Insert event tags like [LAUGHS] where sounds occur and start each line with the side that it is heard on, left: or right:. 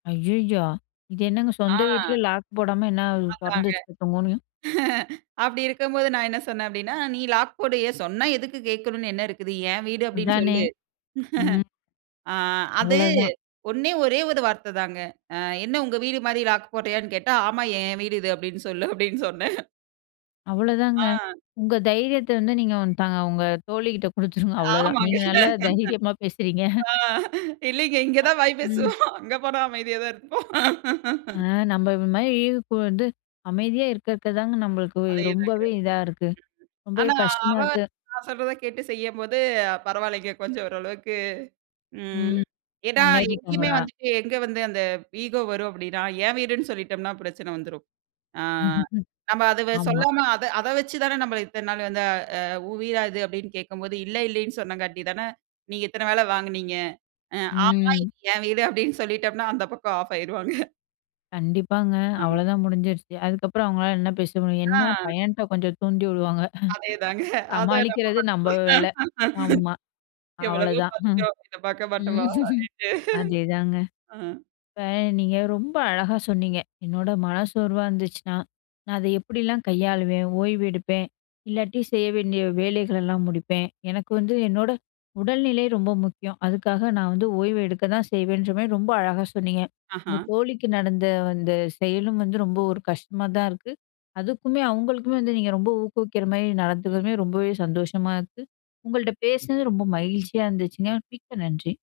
left: ஐயையோ! இது என்னங்க சொந்த வீட்லயே
right: ஆ.
left: லாக் போடாம என்ன தொறந்து
right: ஆமாங்க.
left: வச்சுகிட்டோம்னு,
right: [CHUCKLES] அப்பிடி இருக்கும்போது நான் என்ன சொன்னேன் அப்பிடின்னா, "நீ லாக் போடு. ஏன் சொன்னா எதுக்கு கேட்கணுனு என்ன இருக்குது? என் வீடு." அப்பிடின்னு
left: அதானே!
right: சொல்லு.
left: ம்.
right: [CHUCKLES] ஆ, அது
left: அவ்ளோதான்.
right: ஒண்ணே ஒரே ஒரு வார்த்த தாங்க. அ என்ன உங்க வீடுமாரி லாக் போட்றியான்னு கேட்டா, "ஆமா. என் வீடு இது." அப்பிடின்னு சொல்லு, அப்பிடின்னு சொன்னேன்.
left: அவ்வளோ தாங்க.
right: ஆ.
left: உங்க தைரியத்த வந்து நீங்க வந் தாங்க உங்க தோழிக்கிட்ட கொடுத்துருங்க அவ்ளோதான்.
right: ஆமாங்க.
left: நீங்க நல்லா தைரியமா பேசுகிறீங்க.
right: [LAUGHS] ஆ, இல்லேங்க. இங்க
left: அ
right: தான் வாய்
left: ம்.
right: பேசுவோம். அங்க போனா அமைதியா தான் இருப்போம்.
left: ஆ, நம்ம ஒரு இது மாரி, வந்து அமைதியா இருக்க, இருக்கதாங்க நம்மளுக்கு
right: அதே தாங்க.
left: ரொம்பவே இதா இருக்கு. ரொம்பவே
right: ஆனா,
left: கஷ்டமா
right: அவ
left: இருக்கு.
right: நான் சொல்றத கேட்டு செய்யும்போது பரவாயில்லங்க. கொஞ்சம் ஓரளவுக்கு ம்.
left: ம்.
right: ஏன்னா, எங்கேயுமே
left: முன்னேறிட்டாங்களா?
right: வந்துட்டு எங்க வந்து அந்த ஈகோ வரும் அப்டீனா என் வீடுன்னு சொல்லிட்டம்ன்னா பிரச்சனை வந்துரும். ஆ,
left: [CHUCKLES]
right: நம்ம அத வ
left: ஆமா.
right: சொல்லாம அத அத வச்சு தானே நம்மள இத்தன நாள் வந்து அ "உன் வீடா இது?" அப்பிடின்னு கேட்கும்போது இல்ல, இல்லேன்னு சொன்னங்காட்டி தானே, நீங்க இத்தன வேல வாங்குனீங்க. அ "ஆமா,
left: ம்.
right: இது என் வீடு." அப்பிடின்னு சொல்லிட்டம்ன்னா அந்த பக்கம் ஆஃப் ஆயிருவாங்க. [CHUCKLES]
left: கண்டிப்பாங்க.
right: ஆமா.
left: அவ்ளதான் முடிஞ்சிருச்சு. அதுக்கப்பறம் அவுங்களால என்ன பேச முடியும்?
right: ஆ.
left: என்ன பையன்ட்ட கொஞ்சம் தூண்டி விடுவாங்க.
right: அதே தாங்க.
left: [CHUCKLES]
right: அத நம்ப
left: சமாளிக்கிறது நம்ம
right: மாட்டீங்களா?
left: வேல. ஆமா.
right: எவ்வளவோ
left: அவ்ளதான். ம்,
right: பாத்துட்டோம். இத பாக்க மாட்டமா,
left: [CHUCKLES]
right: அப்பிடின்ட்டு.
left: அதேதாங்க.
right: [CHUCKLES] அ.
left: இப்ப நீங்க ரொம்ப அழகா சொன்னீங்க. என்னோட மன சோர்வா இருந்துச்சுனா, நான் அத எப்பிடில்லாம் கையாளுவேன்? ஓய்வு எடுப்பேன், இல்லாட்டி செய்ய வேண்டிய வேலைகளெல்லாம் முடிப்பேன். எனக்கு வந்து என்னோட உடல்நிலை ரொம்ப முக்கியம். அதுக்காக நான் வந்து ஓய்வு எடுக்க தான் செய்வேன்றமாரி ரொம்ப அழகா சொன்னீங்க. உங்க
right: ஆஹ.
left: தோழிக்கு நடந்த அந்த செயலும் வந்து ரொம்ப ஒரு கஷ்டமா தான் இருக்கு. அதுக்குமே அவுங்களுக்குமே வந்து நீங்க ரொம்ப ஊக்குவிக்கிறமாரி நடந்துக்கிறதுமே, ரொம்பவே சந்தோஷமா இருக்கு. உங்கள்ட்ட பேசுனது ரொம்ப மகிழ்ச்சியா இருந்துச்சுங்க. மிக்க நன்றி!